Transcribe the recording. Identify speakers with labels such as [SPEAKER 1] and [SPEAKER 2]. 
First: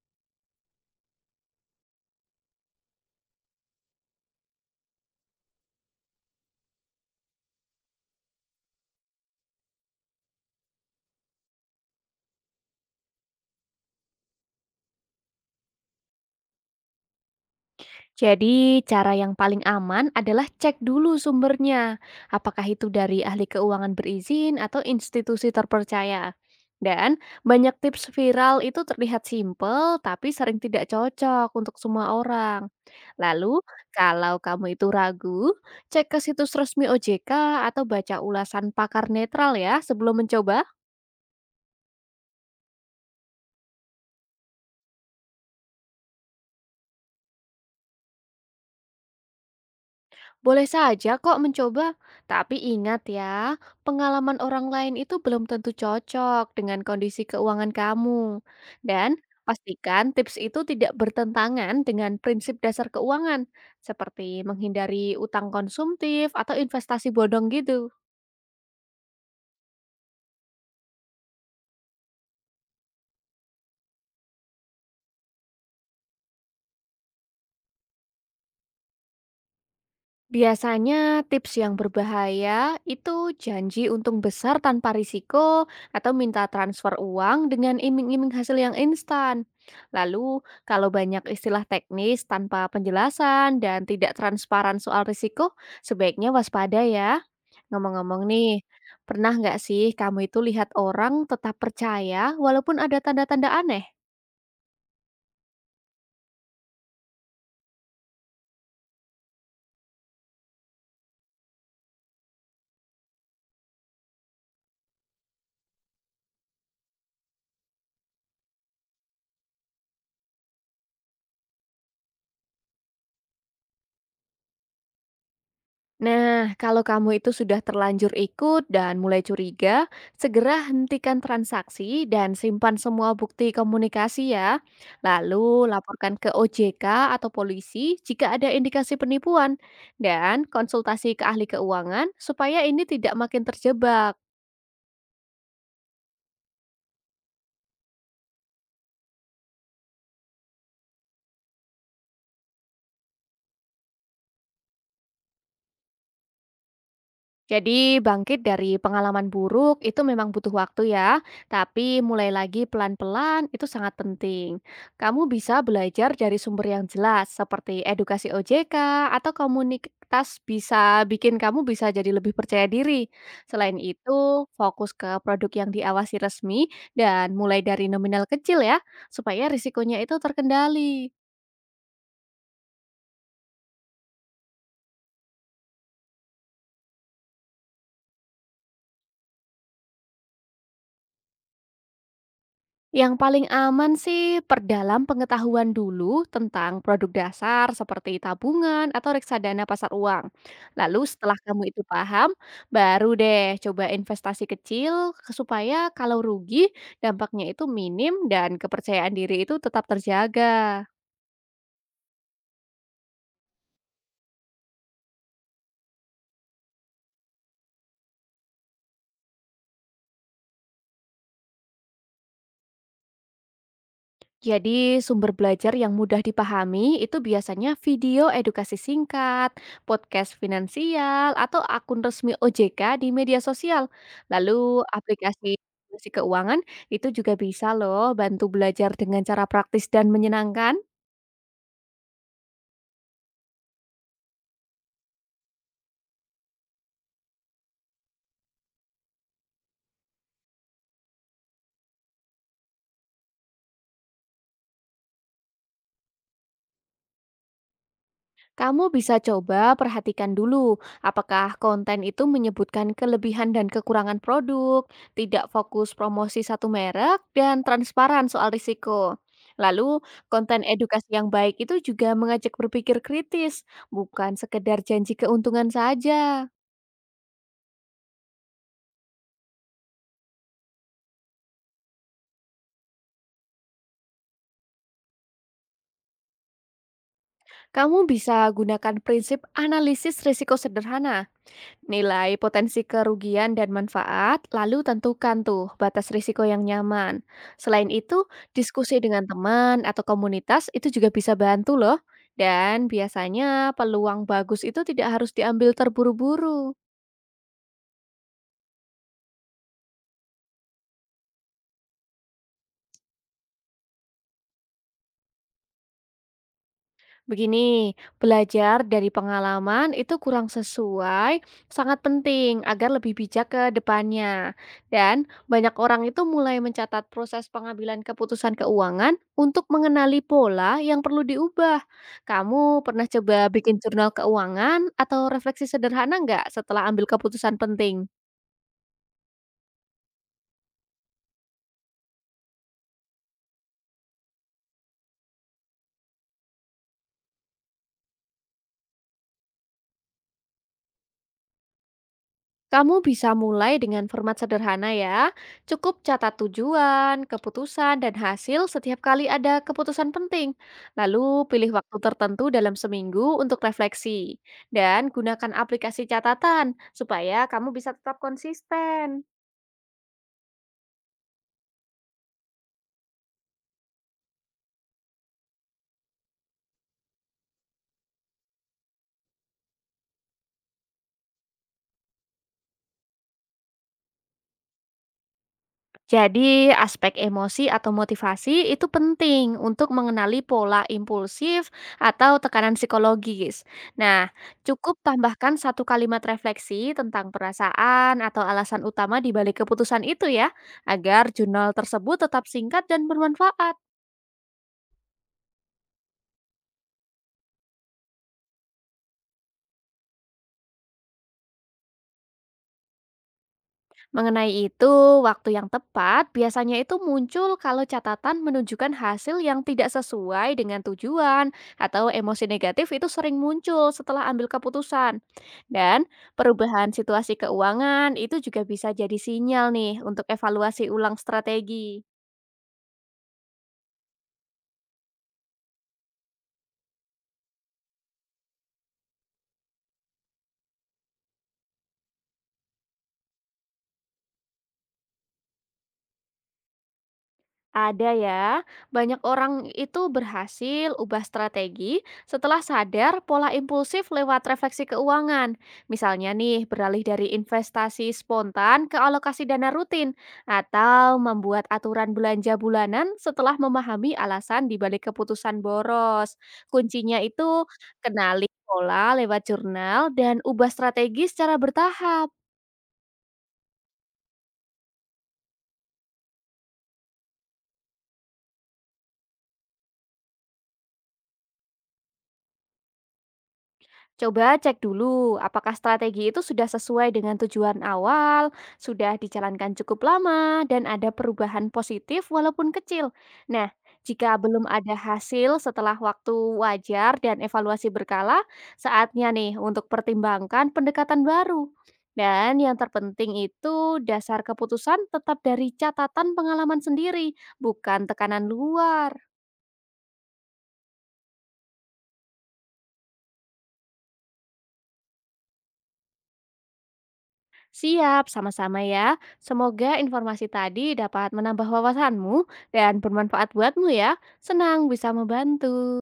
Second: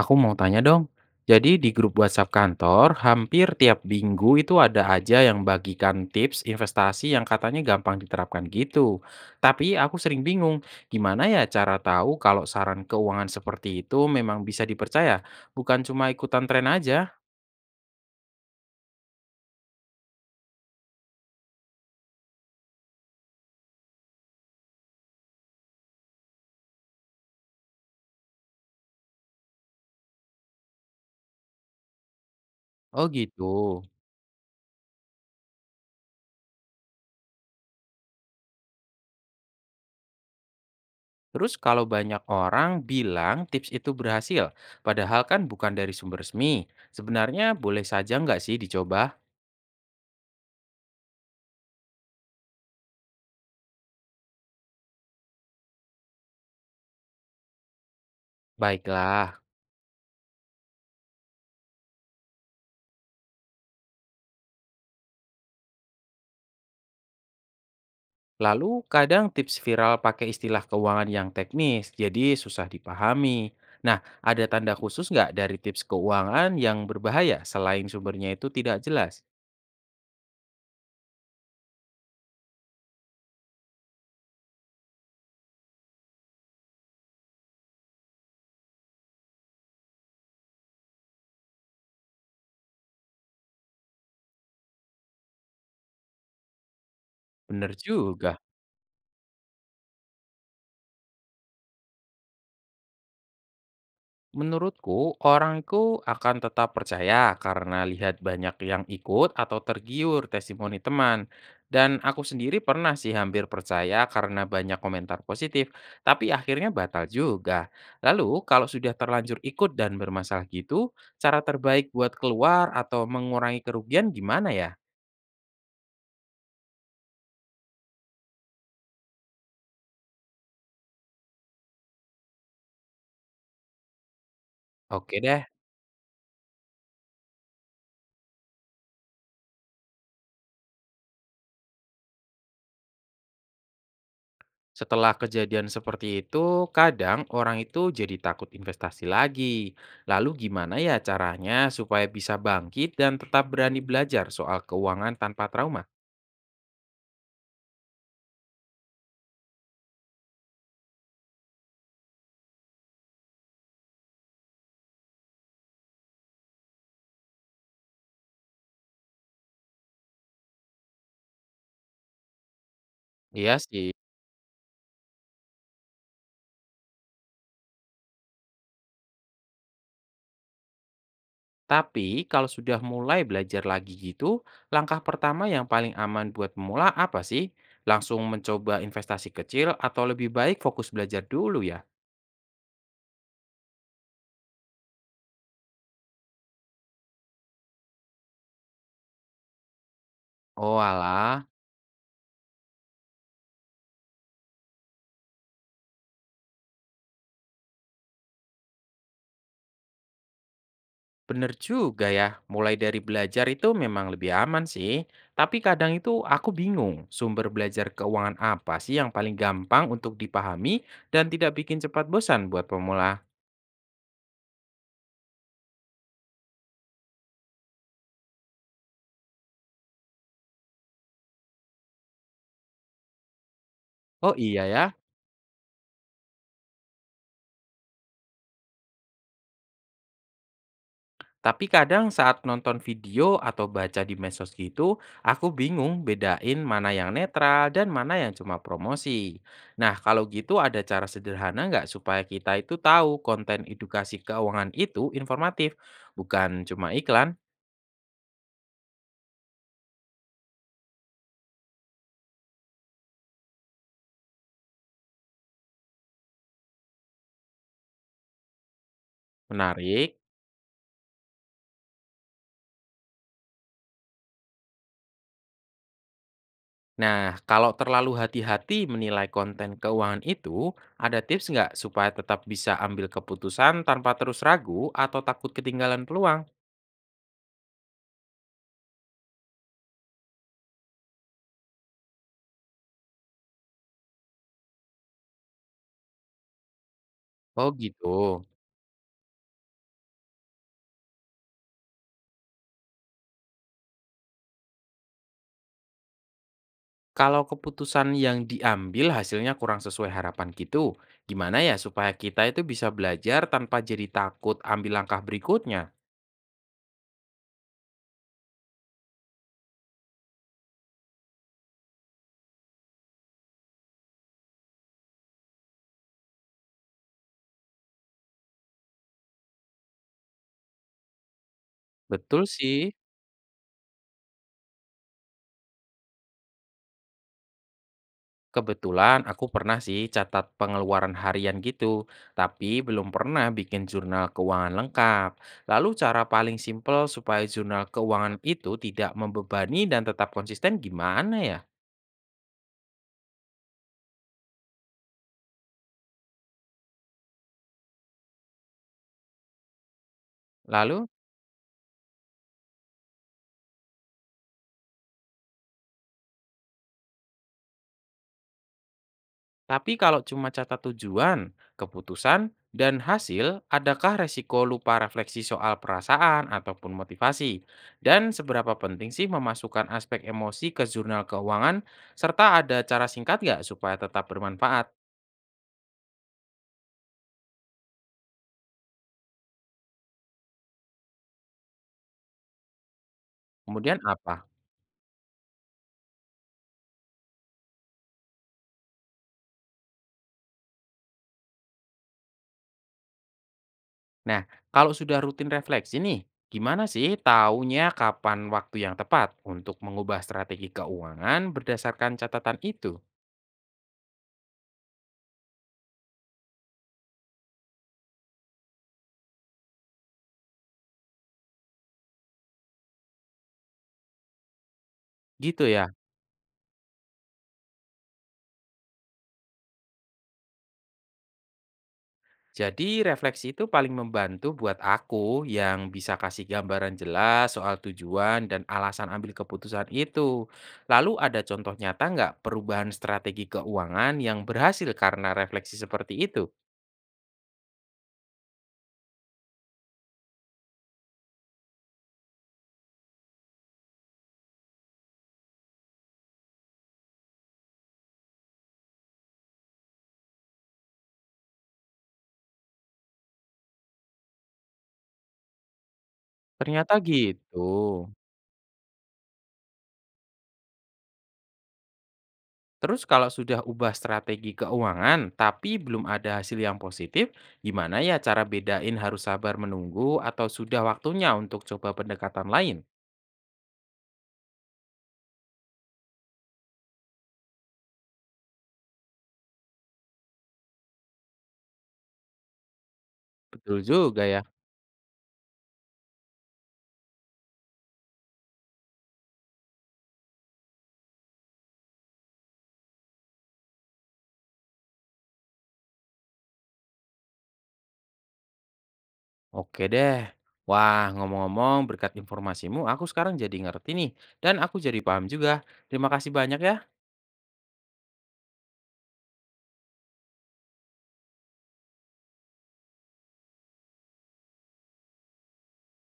[SPEAKER 1] Aku mau tanya dong. Jadi di grup WhatsApp kantor, hampir tiap minggu itu ada aja yang bagikan tips investasi yang katanya gampang diterapkan gitu. Tapi aku sering bingung, gimana ya cara tahu kalau saran keuangan seperti itu memang bisa dipercaya, bukan cuma ikutan tren aja.
[SPEAKER 2] Jadi, cara yang paling aman adalah cek dulu sumbernya, apakah itu dari ahli keuangan berizin atau institusi terpercaya. Dan banyak tips viral itu terlihat simpel, tapi sering tidak cocok untuk semua orang.
[SPEAKER 1] Oh gitu.
[SPEAKER 2] Lalu, kalau kamu itu ragu, cek ke situs resmi OJK atau baca ulasan pakar netral ya sebelum mencoba.
[SPEAKER 1] Terus kalau banyak orang bilang tips itu berhasil, padahal kan bukan dari sumber resmi, sebenarnya boleh saja nggak sih dicoba?
[SPEAKER 2] Boleh saja kok mencoba, tapi ingat ya, pengalaman orang lain itu belum tentu cocok dengan kondisi keuangan kamu. Dan
[SPEAKER 1] Baiklah.
[SPEAKER 2] pastikan tips itu tidak bertentangan dengan prinsip dasar keuangan, seperti menghindari utang konsumtif atau investasi bodong gitu.
[SPEAKER 1] Lalu kadang tips viral pakai istilah keuangan yang teknis, jadi susah dipahami. Nah, ada tanda khusus nggak dari tips keuangan yang berbahaya selain sumbernya itu tidak jelas?
[SPEAKER 2] Biasanya tips yang berbahaya itu janji untung besar tanpa risiko atau minta transfer uang dengan iming-iming hasil yang instan. Lalu, kalau banyak istilah teknis tanpa penjelasan dan tidak transparan soal risiko, sebaiknya waspada ya.
[SPEAKER 1] Bener
[SPEAKER 2] Ngomong-ngomong
[SPEAKER 1] juga.
[SPEAKER 2] nih, pernah nggak sih kamu itu lihat orang tetap percaya walaupun ada tanda-tanda aneh?
[SPEAKER 1] Menurutku, orang itu akan tetap percaya karena lihat banyak yang ikut atau tergiur testimoni teman. Dan aku sendiri pernah sih hampir percaya karena banyak komentar positif, tapi akhirnya batal juga. Lalu, kalau sudah terlanjur ikut dan bermasalah gitu, cara terbaik buat keluar atau mengurangi kerugian gimana ya?
[SPEAKER 2] Nah, kalau kamu itu sudah terlanjur ikut dan mulai curiga, segera hentikan transaksi dan simpan semua bukti komunikasi ya.
[SPEAKER 1] Oke deh.
[SPEAKER 2] Lalu laporkan ke OJK atau polisi jika ada indikasi penipuan dan konsultasi ke ahli keuangan supaya ini tidak makin terjebak.
[SPEAKER 1] Setelah kejadian seperti itu, kadang orang itu jadi takut investasi lagi. Lalu gimana ya caranya supaya bisa bangkit dan tetap berani belajar soal keuangan tanpa trauma?
[SPEAKER 2] Jadi bangkit dari pengalaman buruk itu memang butuh waktu ya, tapi mulai lagi pelan-pelan itu sangat penting. Kamu bisa belajar dari sumber yang jelas seperti edukasi OJK atau komunitas bisa bikin kamu bisa jadi lebih percaya diri.
[SPEAKER 1] Iya
[SPEAKER 2] Selain
[SPEAKER 1] sih.
[SPEAKER 2] itu, fokus ke produk yang diawasi resmi dan mulai dari nominal kecil ya, supaya risikonya itu terkendali.
[SPEAKER 1] Tapi kalau sudah mulai belajar lagi gitu, langkah pertama yang paling aman buat pemula apa sih? Langsung mencoba investasi kecil atau lebih baik fokus belajar dulu ya?
[SPEAKER 2] Yang paling aman sih perdalam pengetahuan dulu tentang produk dasar seperti tabungan atau reksadana pasar uang.
[SPEAKER 1] Oh
[SPEAKER 2] Lalu setelah
[SPEAKER 1] alah.
[SPEAKER 2] kamu itu paham, baru deh coba investasi kecil supaya kalau rugi dampaknya itu minim dan kepercayaan diri itu tetap terjaga.
[SPEAKER 1] Bener juga ya, mulai dari belajar itu memang lebih aman sih. Tapi kadang itu aku bingung sumber belajar keuangan apa sih yang paling gampang untuk dipahami dan tidak bikin cepat bosan buat pemula.
[SPEAKER 2] Jadi, sumber belajar yang mudah dipahami itu biasanya video edukasi singkat, podcast finansial, atau akun resmi OJK di media sosial.
[SPEAKER 1] Oh iya
[SPEAKER 2] Lalu,
[SPEAKER 1] ya,
[SPEAKER 2] aplikasi edukasi keuangan itu juga bisa loh bantu belajar dengan cara praktis dan menyenangkan.
[SPEAKER 1] tapi kadang saat nonton video atau baca di medsos gitu, aku bingung bedain mana yang netral dan mana yang cuma promosi. Nah kalau gitu ada cara sederhana nggak supaya kita itu tahu konten edukasi keuangan itu informatif, bukan cuma iklan?
[SPEAKER 2] Kamu bisa coba perhatikan dulu apakah konten itu menyebutkan kelebihan dan kekurangan produk, tidak fokus promosi satu merek, dan transparan soal risiko. Lalu,
[SPEAKER 1] Menarik.
[SPEAKER 2] konten edukasi yang baik itu juga mengajak berpikir kritis, bukan sekedar janji keuntungan saja.
[SPEAKER 1] Nah, kalau terlalu hati-hati menilai konten keuangan itu, ada tips nggak supaya tetap bisa ambil keputusan tanpa terus ragu atau takut ketinggalan peluang?
[SPEAKER 2] Kamu bisa gunakan prinsip analisis risiko sederhana. Nilai potensi kerugian dan manfaat, lalu tentukan tuh batas risiko yang nyaman.
[SPEAKER 1] Oh
[SPEAKER 2] Selain itu,
[SPEAKER 1] gitu.
[SPEAKER 2] diskusi dengan teman atau komunitas itu juga bisa bantu loh. Dan biasanya peluang bagus itu tidak harus diambil terburu-buru.
[SPEAKER 1] Kalau keputusan yang diambil hasilnya kurang sesuai harapan gitu, gimana ya supaya kita itu bisa belajar tanpa jadi takut ambil langkah berikutnya?
[SPEAKER 2] Begini, belajar dari pengalaman itu kurang sesuai, sangat penting agar lebih bijak ke depannya. Dan banyak orang itu mulai mencatat proses pengambilan keputusan keuangan untuk mengenali pola yang perlu diubah.
[SPEAKER 1] Betul
[SPEAKER 2] Kamu
[SPEAKER 1] sih.
[SPEAKER 2] pernah coba bikin jurnal keuangan atau refleksi sederhana nggak setelah ambil keputusan penting?
[SPEAKER 1] Kebetulan aku pernah sih catat pengeluaran harian gitu, tapi belum pernah bikin jurnal keuangan lengkap. Lalu cara paling simpel supaya jurnal keuangan itu tidak membebani dan tetap konsisten gimana ya?
[SPEAKER 2] Kamu bisa mulai dengan format sederhana ya. Cukup catat tujuan, keputusan, dan hasil setiap kali ada keputusan penting.
[SPEAKER 1] Lalu,
[SPEAKER 2] Lalu pilih waktu tertentu dalam seminggu untuk refleksi. Dan gunakan aplikasi catatan supaya kamu bisa tetap konsisten.
[SPEAKER 1] tapi kalau cuma catat tujuan, keputusan, dan hasil, adakah resiko lupa refleksi soal perasaan ataupun motivasi? Dan seberapa penting sih memasukkan aspek emosi ke jurnal keuangan, serta ada cara singkat nggak supaya tetap bermanfaat?
[SPEAKER 2] Jadi, aspek emosi atau motivasi itu penting untuk mengenali pola impulsif atau tekanan psikologis.
[SPEAKER 1] Kemudian
[SPEAKER 2] Nah,
[SPEAKER 1] apa?
[SPEAKER 2] cukup tambahkan satu kalimat refleksi tentang perasaan atau alasan utama di balik keputusan itu ya, agar jurnal tersebut tetap singkat dan bermanfaat.
[SPEAKER 1] Nah, kalau sudah rutin refleksi nih, gimana sih taunya kapan waktu yang tepat untuk mengubah strategi keuangan berdasarkan catatan itu?
[SPEAKER 2] Mengenai itu, waktu yang tepat biasanya itu muncul kalau catatan menunjukkan hasil yang tidak sesuai dengan tujuan atau emosi negatif itu sering muncul setelah ambil keputusan.
[SPEAKER 1] Gitu ya.
[SPEAKER 2] Dan perubahan situasi keuangan itu juga bisa jadi sinyal nih untuk evaluasi ulang strategi.
[SPEAKER 1] Jadi refleksi itu paling membantu buat aku yang bisa kasih gambaran jelas soal tujuan dan alasan ambil keputusan itu. Lalu ada contoh nyata nggak perubahan strategi keuangan yang berhasil karena refleksi seperti itu?
[SPEAKER 2] Ada ya, banyak orang itu berhasil ubah strategi setelah sadar pola impulsif lewat refleksi keuangan. Misalnya nih, beralih dari investasi spontan ke alokasi dana rutin, atau membuat aturan belanja bulanan setelah memahami alasan dibalik keputusan boros.
[SPEAKER 1] Ternyata
[SPEAKER 2] Kuncinya
[SPEAKER 1] gitu.
[SPEAKER 2] itu kenali pola lewat jurnal dan ubah strategi secara bertahap.
[SPEAKER 1] Terus kalau sudah ubah strategi keuangan tapi belum ada hasil yang positif, gimana ya cara bedain harus sabar menunggu atau sudah waktunya untuk coba pendekatan lain?
[SPEAKER 2] Coba cek dulu apakah strategi itu sudah sesuai dengan tujuan awal, sudah dijalankan cukup lama, dan ada perubahan positif walaupun kecil. Nah,
[SPEAKER 1] Betul juga
[SPEAKER 2] jika
[SPEAKER 1] ya.
[SPEAKER 2] belum ada hasil setelah waktu wajar dan evaluasi berkala, saatnya nih untuk pertimbangkan pendekatan baru. Dan yang terpenting itu dasar keputusan tetap dari catatan pengalaman sendiri, bukan tekanan luar.
[SPEAKER 1] Oke deh. Wah, ngomong-ngomong berkat informasimu aku sekarang jadi ngerti nih dan aku jadi paham juga. Terima kasih banyak ya.
[SPEAKER 2] Siap, sama-sama ya. Semoga informasi tadi dapat menambah wawasanmu dan bermanfaat buatmu ya. Senang bisa membantu.